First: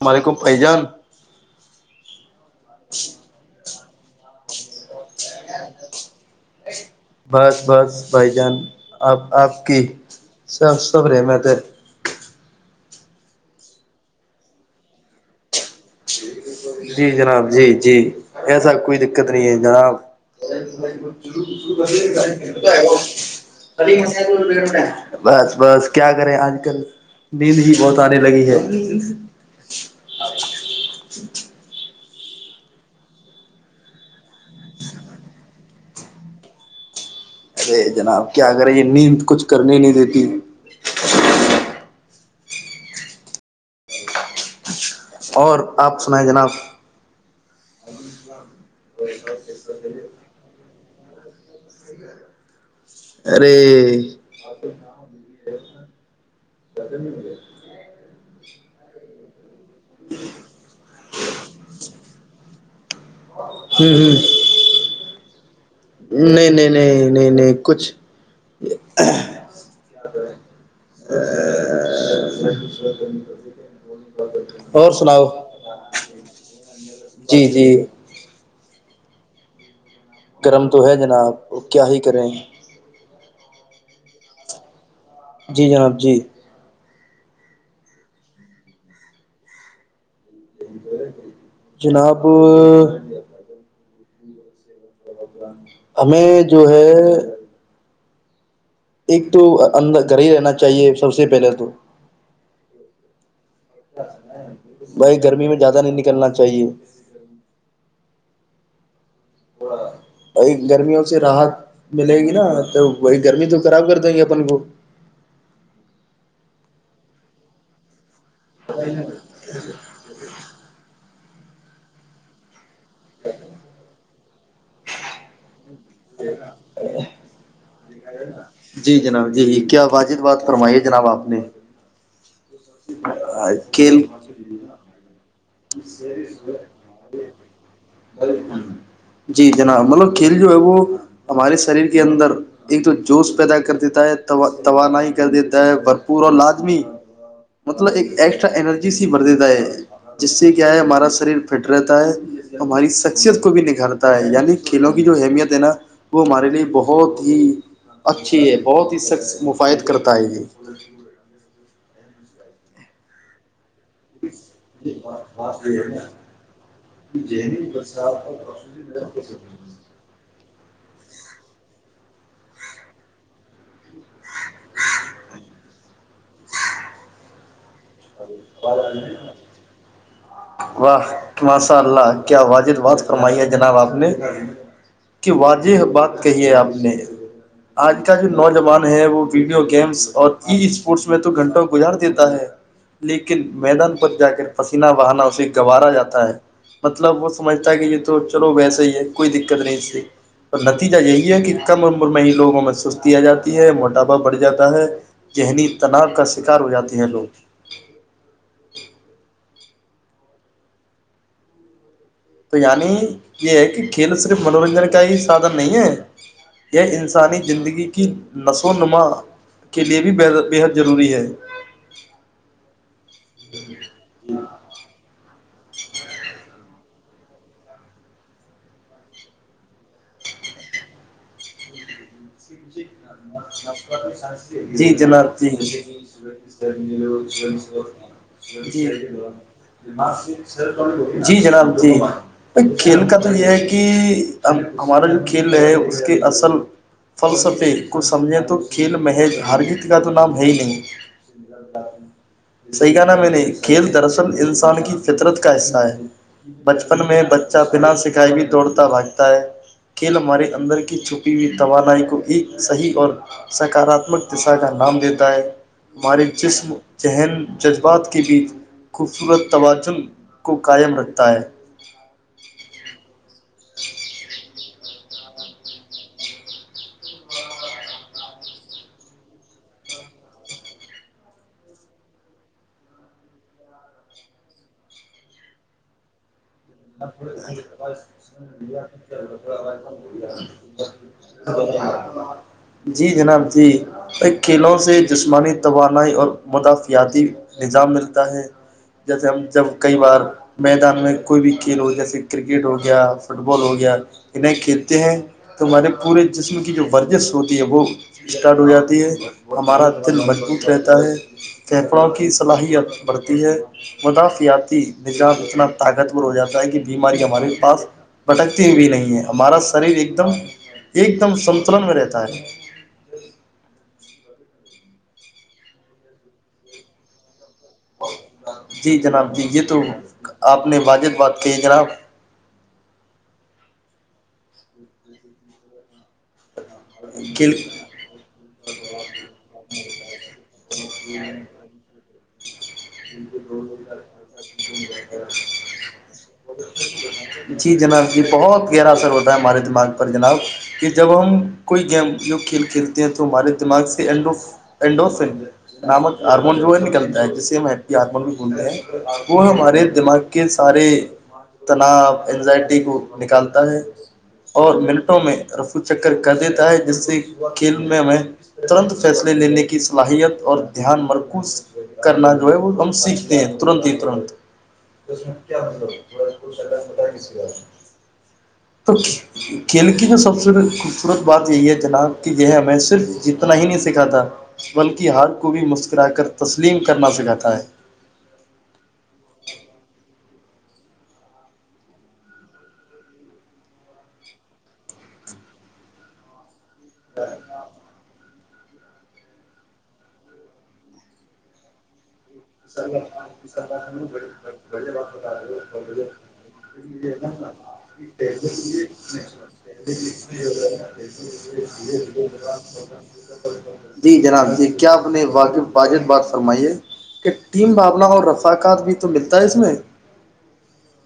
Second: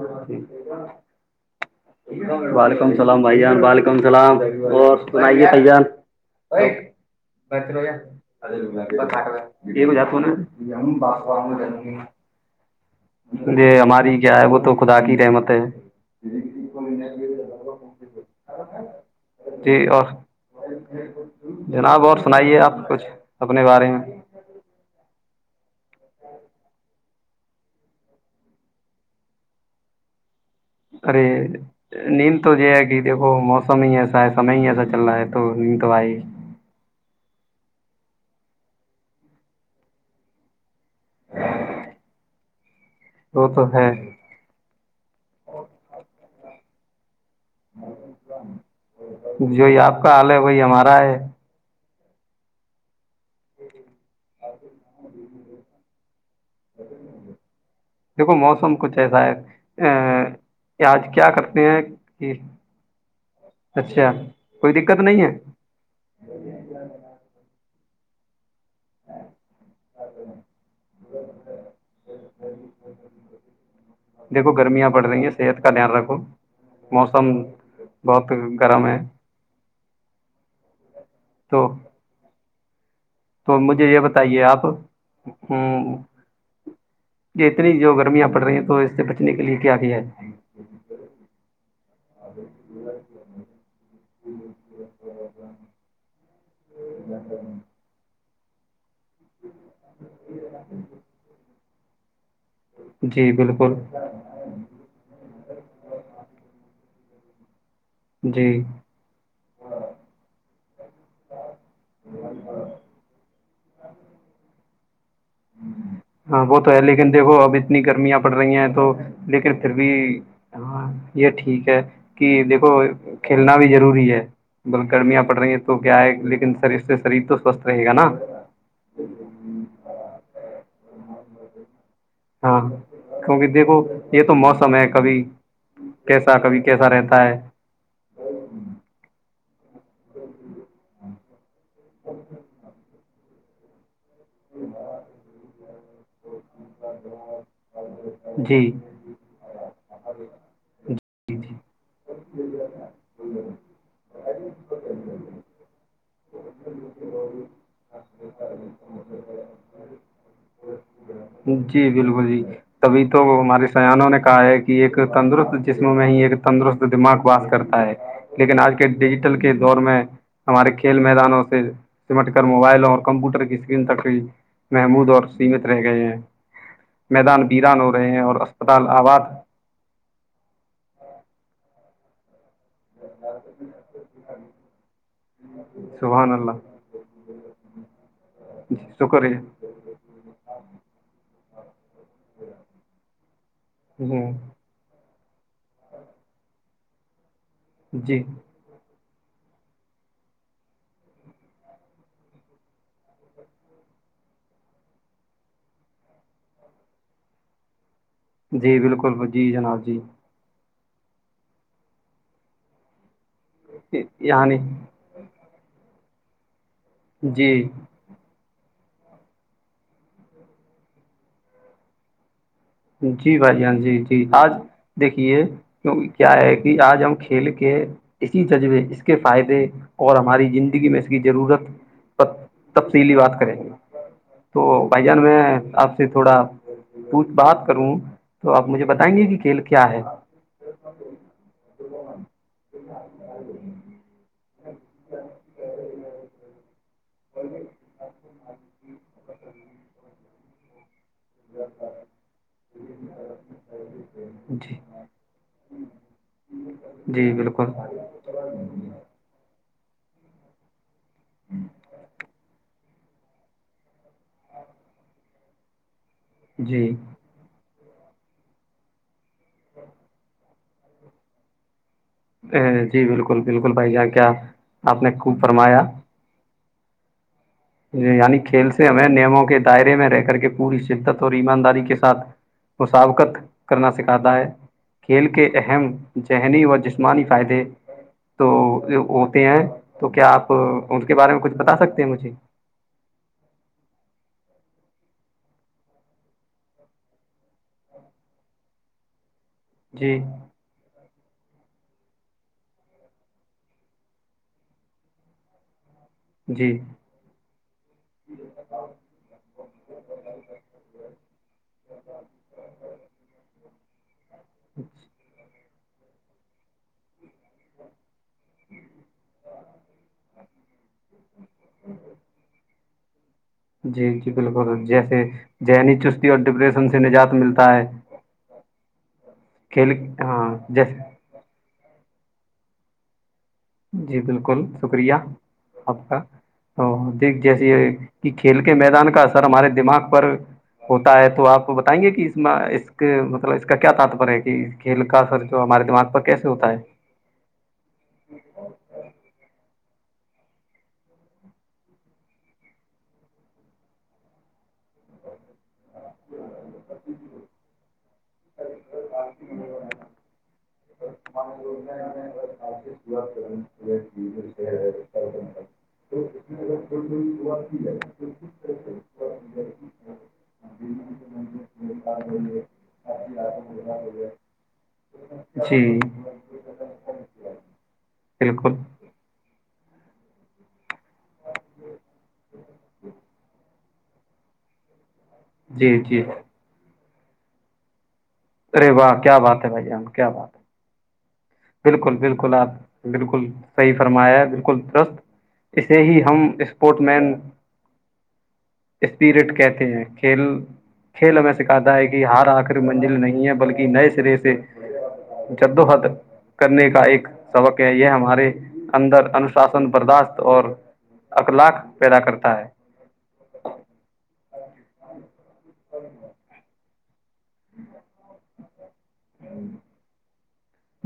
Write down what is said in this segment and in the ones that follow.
السلام علیکم بھائی جان وعلیکم اللام بھ جان وعلیکم السلام اور بس بس بھائی جان آپ آپ کی سب سب رحمت ہے [unintelligible] پ ج ے ہماری [unintelligible] کیا ہے وہ تو خدا کی رحمت ہے جی جناب جی جی ایسا کوئی دقت نہیں ہے جی جناب اور جناب اور سنائیے آپ کچھ اپنے بارے میں بس بس کیا کریں آج کل نیند ہی بہت آنے لگی ہے ارے نیند تو یہ ہے کہ دیکھو موسم ہی ایسا ہے سمے ہی ایسا چل رہا ہے تو نیند تو آئے ارے جناب کیا کرے یہ نیند کچھ کرنے نہیں دیتی [inaudible] وہ تو ہے اور آپ سنائ جناب اور [unintelligible] جوی آپ کا حال ہے وہی ہمارا رائے [inaudible] ارے اچ [inaudible] ست نہیں مے دیکھو موسم کچھ ایسا ہے ج آج کیا کرتے ہیں یہ ہ ہ اچھا کوئی دقت نہیں ہے نہیں نہیں نہیں نہیں نہیں کچھ دیکھو گرمیاں اور پڑھ رہی سناؤ ہیں صحت کا دھیان رکھو موسم جی جی بہت کر میں ہے کرم تو ہے جناب تو کیا ہی کریں تو مجھے یہ بتائیے آپ جی ہم، جناب جی یہ اتنی جو گرمیاں پڑ رہی ہیں تو اس سے بچنے کے لیے کیا کیا ہے جناب ہمیں جو ہے ایک تو اندر گھر ہی رہنا چاہیے سب سے پہلے تو جی بالکل بھائی گرمی میں زیادہ نہیں نکلنا چاہیے جی جی وہی گرمیوں سے راحت ملے گی نا تو وہی گرمی تو خراب کر دیں گے اپن کو وہ تو ہے لیکن دیکھو اب اتنی گرمیںب پڑ رہی ہیں تو لیکن پھر بھی ہاں یہ ٹھیک ہے کہ دیکھو کھیلنا بھی ضروری ہے بس گرمیاں پڑ رہی ہیں تو کیا ہے لیکن سر اس سے شریر تو سوستھ رہے گا نا جی جناب جی کیا واجد بات فرمائیے جناب آپ نے ہاں کیونکہ دیکھو کھیل یہ تو موسم ہے کبھی کیسا کبھی کیسا رہتا ہے بل ہوں [unintelligible] جی جناب مطلب ک جو ہے وہ ہمارے سریر کے اندر ایک تو جوس پیدا کر دیتا ہے توانائی کر دیتا ہے بھرپور اور لازمی مطلب ایک ایکسٹرا جی انرجی س بھر دیتا ہے جس سے کیا ہے ہمارا س جی سریر جی فٹ رہتا ہے ہماری شخصیت کو بھی نکھارتا ہے یعنی کھیلوں کی جو اہمیت ہے نا وہ ہمارے لیے بہت ہی اچھی ہے بہت ہی مفائد کرتا ہے یہ جی بالکل جی تبھی تو ہمارے سیانوں نے کہا ہے کہ ایک تندرست جسم میں ہی ایک تندرست دماغ واس کرتا ہے لیکن آج کے ڈیجیٹل کے دور میں ہمارے کھیل میدانوں سے سمٹ کر موبائلوں اور کمپیوٹر کی اسکرین تک بھی محمود اور سیمت رہ گئے ہیں میدان ویران ہو رہے ہیں اور اسپتال آباد واہ ماساء اللہ کیا واجد فرمائی ہے جناب آپ نے کہ واضح بات سبحان کہی ہے اللہ آپ نے آج کا جو جی نوجوان ہے شکر وہ ویڈیو گیمس اور ای اسپورٹس میں تو گنٹوں گجھڑ دیتا ہے لیکن میدان پر جا ہ کر پسیینہ بہانا اس جاتا ہے مطلب وہ سب سمجھتا ہے کہ یہ جی تو چلو ویسے ہی ہے کوئی دقت نہیں اور نتیجہ یہی ہے کہ کم عمر میں ہی لوگوں میں سستی آ جاتی ہے موٹاپا بڑھ جاتا ہے ذہنی تناؤ کا سکار ہو جاتے ہیں لوگ جی بالکل جی جناب جی تو یعنی یہ ہے کہ کھیل صرف یعنی منورنجن کا ہی سادھن نہیں ہے جچ [unintelligible] یہ انسانی جی زندگی کی نسل تو نما کے لیے بھی ب بےحد ضروری ہے جی بھائی جان جی جی آج دیکھیے کیا ہے کہ آج ہم کھیل کے اسی جذبے اس کے فائدے اور ہماری زندگی میں اس کی ضرورت تب سے یلی بات کریں گے تو جی بھائی جان جناب میں آپ سے تھوڑا پوچھ ج بات کروں تو آپ مجھے بتائیں گے کہ کھیل کیا ہے جی جناب جی کھیل کا تو یہ ہے کہ ہمارا جو کھیل ہے اس کے اصل فلسفے کو سمجھیں تو کھیل محض ہرجیت کا تو نام ہے ہی نہیں سی گ نا میں نے کھیل دراصل جی انسان کی فطرت کا حصہ ہے بچپن میں جی بچہ بالکل بنا سکھائی بھی توڑتا بھاگتا ہے کھیل ہمارے اندر کی چھپی ہوئی توانائی کو ایک صحیح اور سکاراتمک دشا کا نام دیتا ہے ہمارے جسم جی چذہن جذبات کے بیچ خوبصورت توجن کو قائم رکھتا ہے ا جی بالکل بالکل بھائی جان کیا آپ نے خوب فرمایا یعنی کھیل سے ہمیں نیموں کے دائرے میں رہ کر کے پوری شدت اور ایمانداری کے ساتھ مسابقت کرنا سکھاتا ہے کھیل کے اہم ذہنی و جسمانی فائدے تو ہوتے ہیں تو کیا آپ اس کے بارے میں کچھ بتا سکتے ہیں مجھے جی جناب جی ایک کھیلوں سے جسمانی توانائی اور مدافعتی نظام ملتا ہے جیسے ہم جب کئی جی بار میدان میں کوئی بھی کھیل ہو جیسے کرکٹ ہو گیا فٹ بال ہو گیا انہیں کھیلتے ہیں تو ہمارے پورے جسم کی جی جو ورزش ہوتی ہے وہ اسٹارٹ ہو جاتی ہے ہمارا دل مضبوط رہتا ہے پھیپڑوں کی صلاحیت بڑھتی ہے مدخ آتی نجات اتنا ور ہو جا ہے کہ بیمارییاں ہم پاس بھٹکتی بھی نہیں ہے ہمارا شریر ایک دم ایک دم سنتلن میں رہتا ہے جی جی بالکل جیسے ذہنی چستی اور ڈپریشن سے نجات ملتا ہے جی جناب دیے تو کھیل ہاں آپ نے جیسے واجب بات کی ہے جناب جی بالکل شکریہ آپ کا ا دیکھ کھیل جیسے یہ کہ کھیل کے میدان کا اثر ہمارے دماغ پر ہوتا ہے تو آپ بتائیں گے کہ اس اس مطلب اس کا کیا تتپر ہے کہ کھیل کا اثر جو ہمارے دماغ پر کیسے ہوتا ہے جی جناب یہ بہت گہرا اثر ہوتا ہے ہمارے دماغ پر جناب کہ جب ہم کوئی گیم جو کھیل کھیلتے ہیں تو ہمارے دماغ سے اینڈوف نامک ہارمون جو ہے نکلتا ہے جس سے ہم ہیی ہارمون بھی بھولتے ہیں وہ ہمارے دماغ کے سارے تناؤ ازائٹی کو نکالتا ہے اور منٹوں میں رفو چکر کر دیتا ہے جس سے کھیل میں ہمیں ترت فیصلے لینے کی صلاحیت اور دان مرکس کرنا جو ہے وہ ہم سیکھتے ہیں تنت ہی تنت جی بالکل توک کلکی کے سب سے ت بات یہی ہے جناب کہ یہ ہے ہمیں صرف جتنا ہی نہیں سکھا تھا بلکہ ہال کو بھی جی مسکرا جی کر تسلیم کر کرنا سکھاتا ہے ارے واہ کیا بات ہے بھائی ہم کیا بات ہے بالکل بالکل آپ بالکل صحیح فرمایا ہے بالکل درست اسے ہی ہم اس اسپورٹ مین اسپیرٹ کہتے ہیں کھیل کھیل ہمیں سکھاتا ہے کہ ہار آخر منزل نہیں ہے بلکہ نئے سرے سے جدوہد کرنے کا ایک سبق ہے یہ ہمارے اندر انوشاسن برداشت اور اخلاق پیدا کرتا ہے جی جناب [unintelligible] ج کیا اپنے واقی واجد بات فرمائیے کت [inaudible] ٹیم بھاابلہ اور رفقات بھی تو ملتا ہے اس میں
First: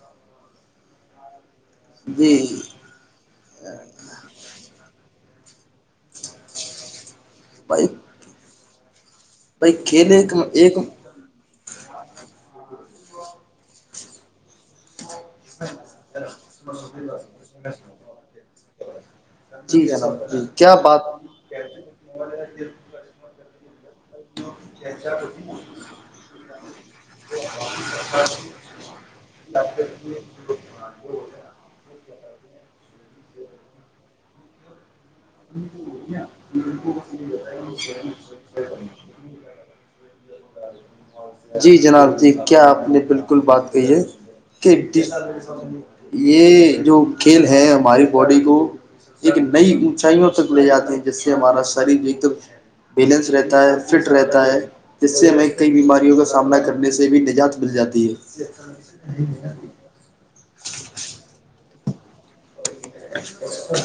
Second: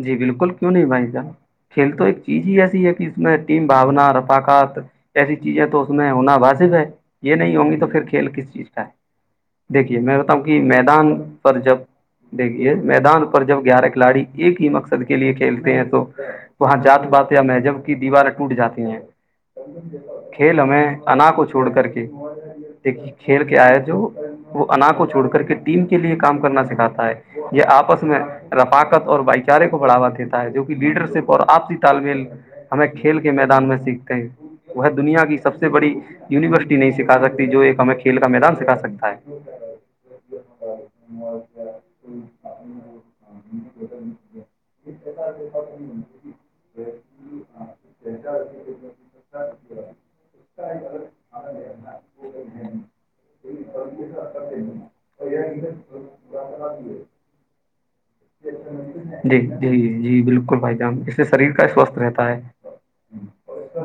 جی بالکل کیوں نہیں بھائی جان کھیل تو ایک جی چیز ہی ایسی ہے کہ اس میں ٹیم بھانا رفقات ایسی چیزیں تو اس میں ہونا واسک ہے یہ نہیں ہوں گی بھائی تو پھر کھیل کس چیز ہچھ [unintelligible] بھائی دیکھیے کھیل میں ایک بتاؤ کہ ایک میدان پر جب دیکھیے میدان پر جب گیارہ کھلاڑی ایک ہی مقصد لیے کھیلتے ہیں تو وہاں جات بات یا مب کی دیواریں ٹوٹ جاتی ہیں جی جناب جی کھیل کیا ہمیں بات ان کو چھوڑ کر کے ایک کھیل کیا آئے جو وہ انا کو چھوڑ کر کے ٹیم کے لیے کام کرنا سکھاتا ہے یہ آپس میں رفااک [unintelligible] اور بھائی چارے کو بڑھا دیتا ہے جو کہ لیڈر شپ اور آپسی تالمل ہمیں کھیل کے میدان میں سیکھتے ہیں وہ دنیا کی سب سے بڑی یونیورسٹی نہیں سکھا سکتی جو ایک ہمیں کھیل کا میدان سکھا سکتا ہے جی جناب جی کیا آپ نے بالکل بات کہ یہ جو کھیل ہے ہماری باڈی کو ایک نئی اون اونچائیوں تک لے جاتے ہیں جس سے ہمارا شریر بھی ایک دم بیلنس رہتا ہے فٹ رہتا ہے جس سے ہمیں کئی بیماریوں کا سامنا کرنے سے بھی نجات مل جاتی ہے جی جی جی بالکل بھائی جام اس سے شریر کا سوست رہتا ہے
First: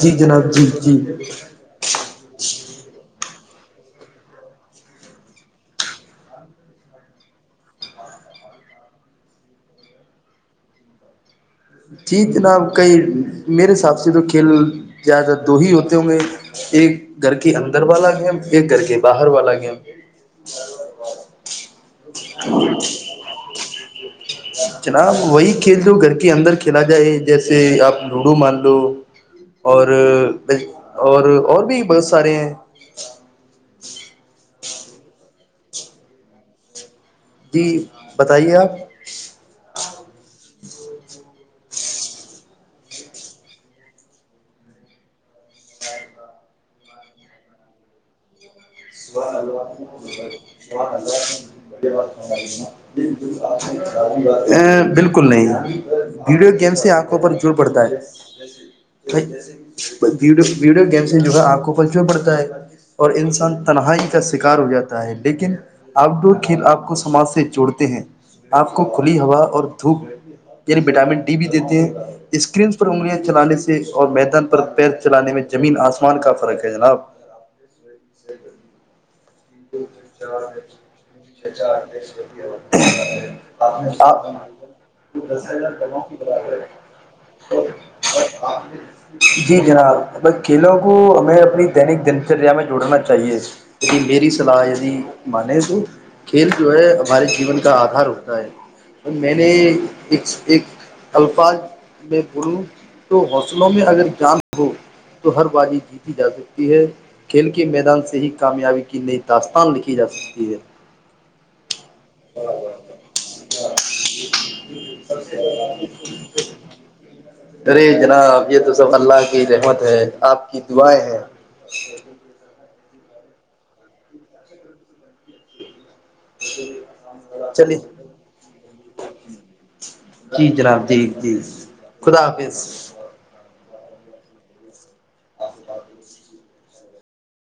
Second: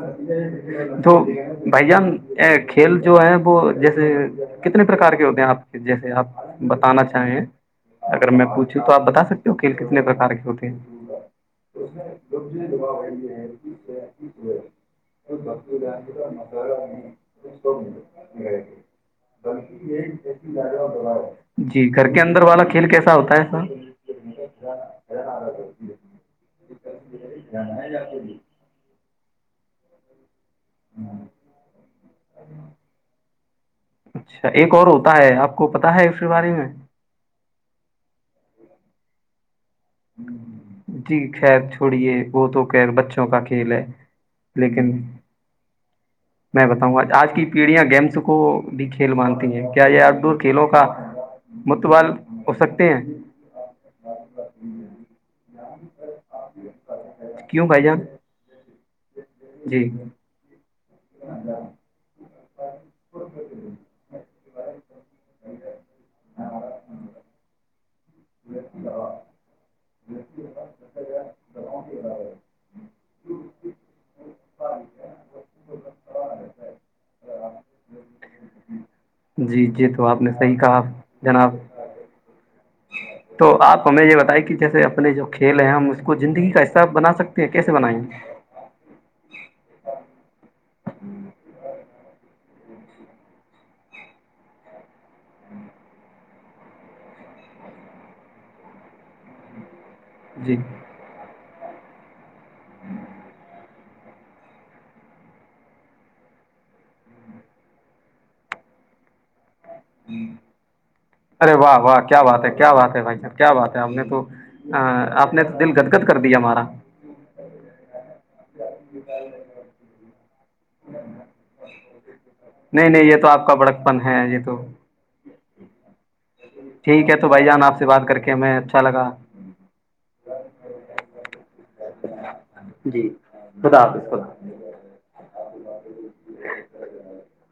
جی جناب جی جی تو بھائی جان کھیل جو ہے وہ جیسے کتنے پرکار کے ہوتے ہیں آپ کے جیسے آپ بتانا چاہیں اگر میں پوچھوں تو آپ بتا سکتے ہو کھیل کتنے پرکار کے ہوتے ہیں جی جناب کئی میرے حساب سے تو کھیل زیادہ دو ہی ہوتے ہوں گے ایک گھر کے اندر والا گیم ایک گھر کے باہر والا گیم گھر کے اندر والا کھیل کیسا ہوتا ہے سر [unintelligible] جناب وہی کھیل جو گھر کے اندر کھیلا جائے جیسے آپ لوڈو مان لو اور اور اور بھی بہت سارے ہیں اچھا ایک اور ہوتا ہے آپ کو پتا ہے اس کے بارے میں جی بتائیے آپ ہ جی خیر چھوڑیے وہ تو خیر بچوں کا کھیل ہے لیکن میں بتاؤں گا آج کی پیڑھیاں گیمس کو بھی کھیل ا مانتی ہیں کیا یہ آؤٹ ڈور کھیلوں کا متبال ہو سکتے ہیں بالکل نہیں ویڈیو گیمس ہیں آپ پر جڑ کیوں بھائی پڑتا ہے جان جی ویڈیو ویڈی گیمس سے جو ہےپ کو کلچو پڑتا اور انسان کا شکار ہو جاتا ہے لیکن آؤٹ ڈور کھیل آپ کو سماج سے جوڑتے ہیں آپ کو کھلی ہوا اور دھوپ یعنی وٹامن ڈی بھی دیتے ہیں اسکرین پر انگلیاں چلانے سے اور میدان پر پیر چلانے میں جمین آسمان کا فرق ہے جناب جی ج جی تو آپ نے چار صحیح کہا ان جناب چار تو آپ ہمیں یہ بتے کہ جیسے اپنے جو کھیل ہیں ہم اس کو زندگی کا آپ حصہ بنا سکتے ہیں کیسے بنائیں گے جی جناب کھیلوں کو ہمیں اپنی دینک دنچریا میں جوڑنا چاہیے ہ میری س چلا مان تو کھیل جو ہے ہمارے جیون کا آدھار ہوتا ہے اور میں نے ایک جی ایک الفاظ ج ب تو حوصلوں میں اگر جان ہو تو ہر بازی جیتی جا سکتی ہے کھیل کے میدان سے ہی کامیابی کی نہیں دست ارے واہ واہ کیا بات ہے کیا بات ہے بھائی صاحب کیا بات ہے ہم نے تو آپ نے تو دل گدگد کر دیا ہمارا ارے جناب یہ تو سب اللہ کی رحمت ہے آپ کی دعائیں ہے نہیں نہیں یہ تو آپ کا بڑک پن ہے یہ تو ٹھیک ہے تو بھائی جان آپ چلیے سے بات کر کے ہمیں اچھا لگا جی جناب ج جی خدا حافظ خدافظ خدافظ آپ آ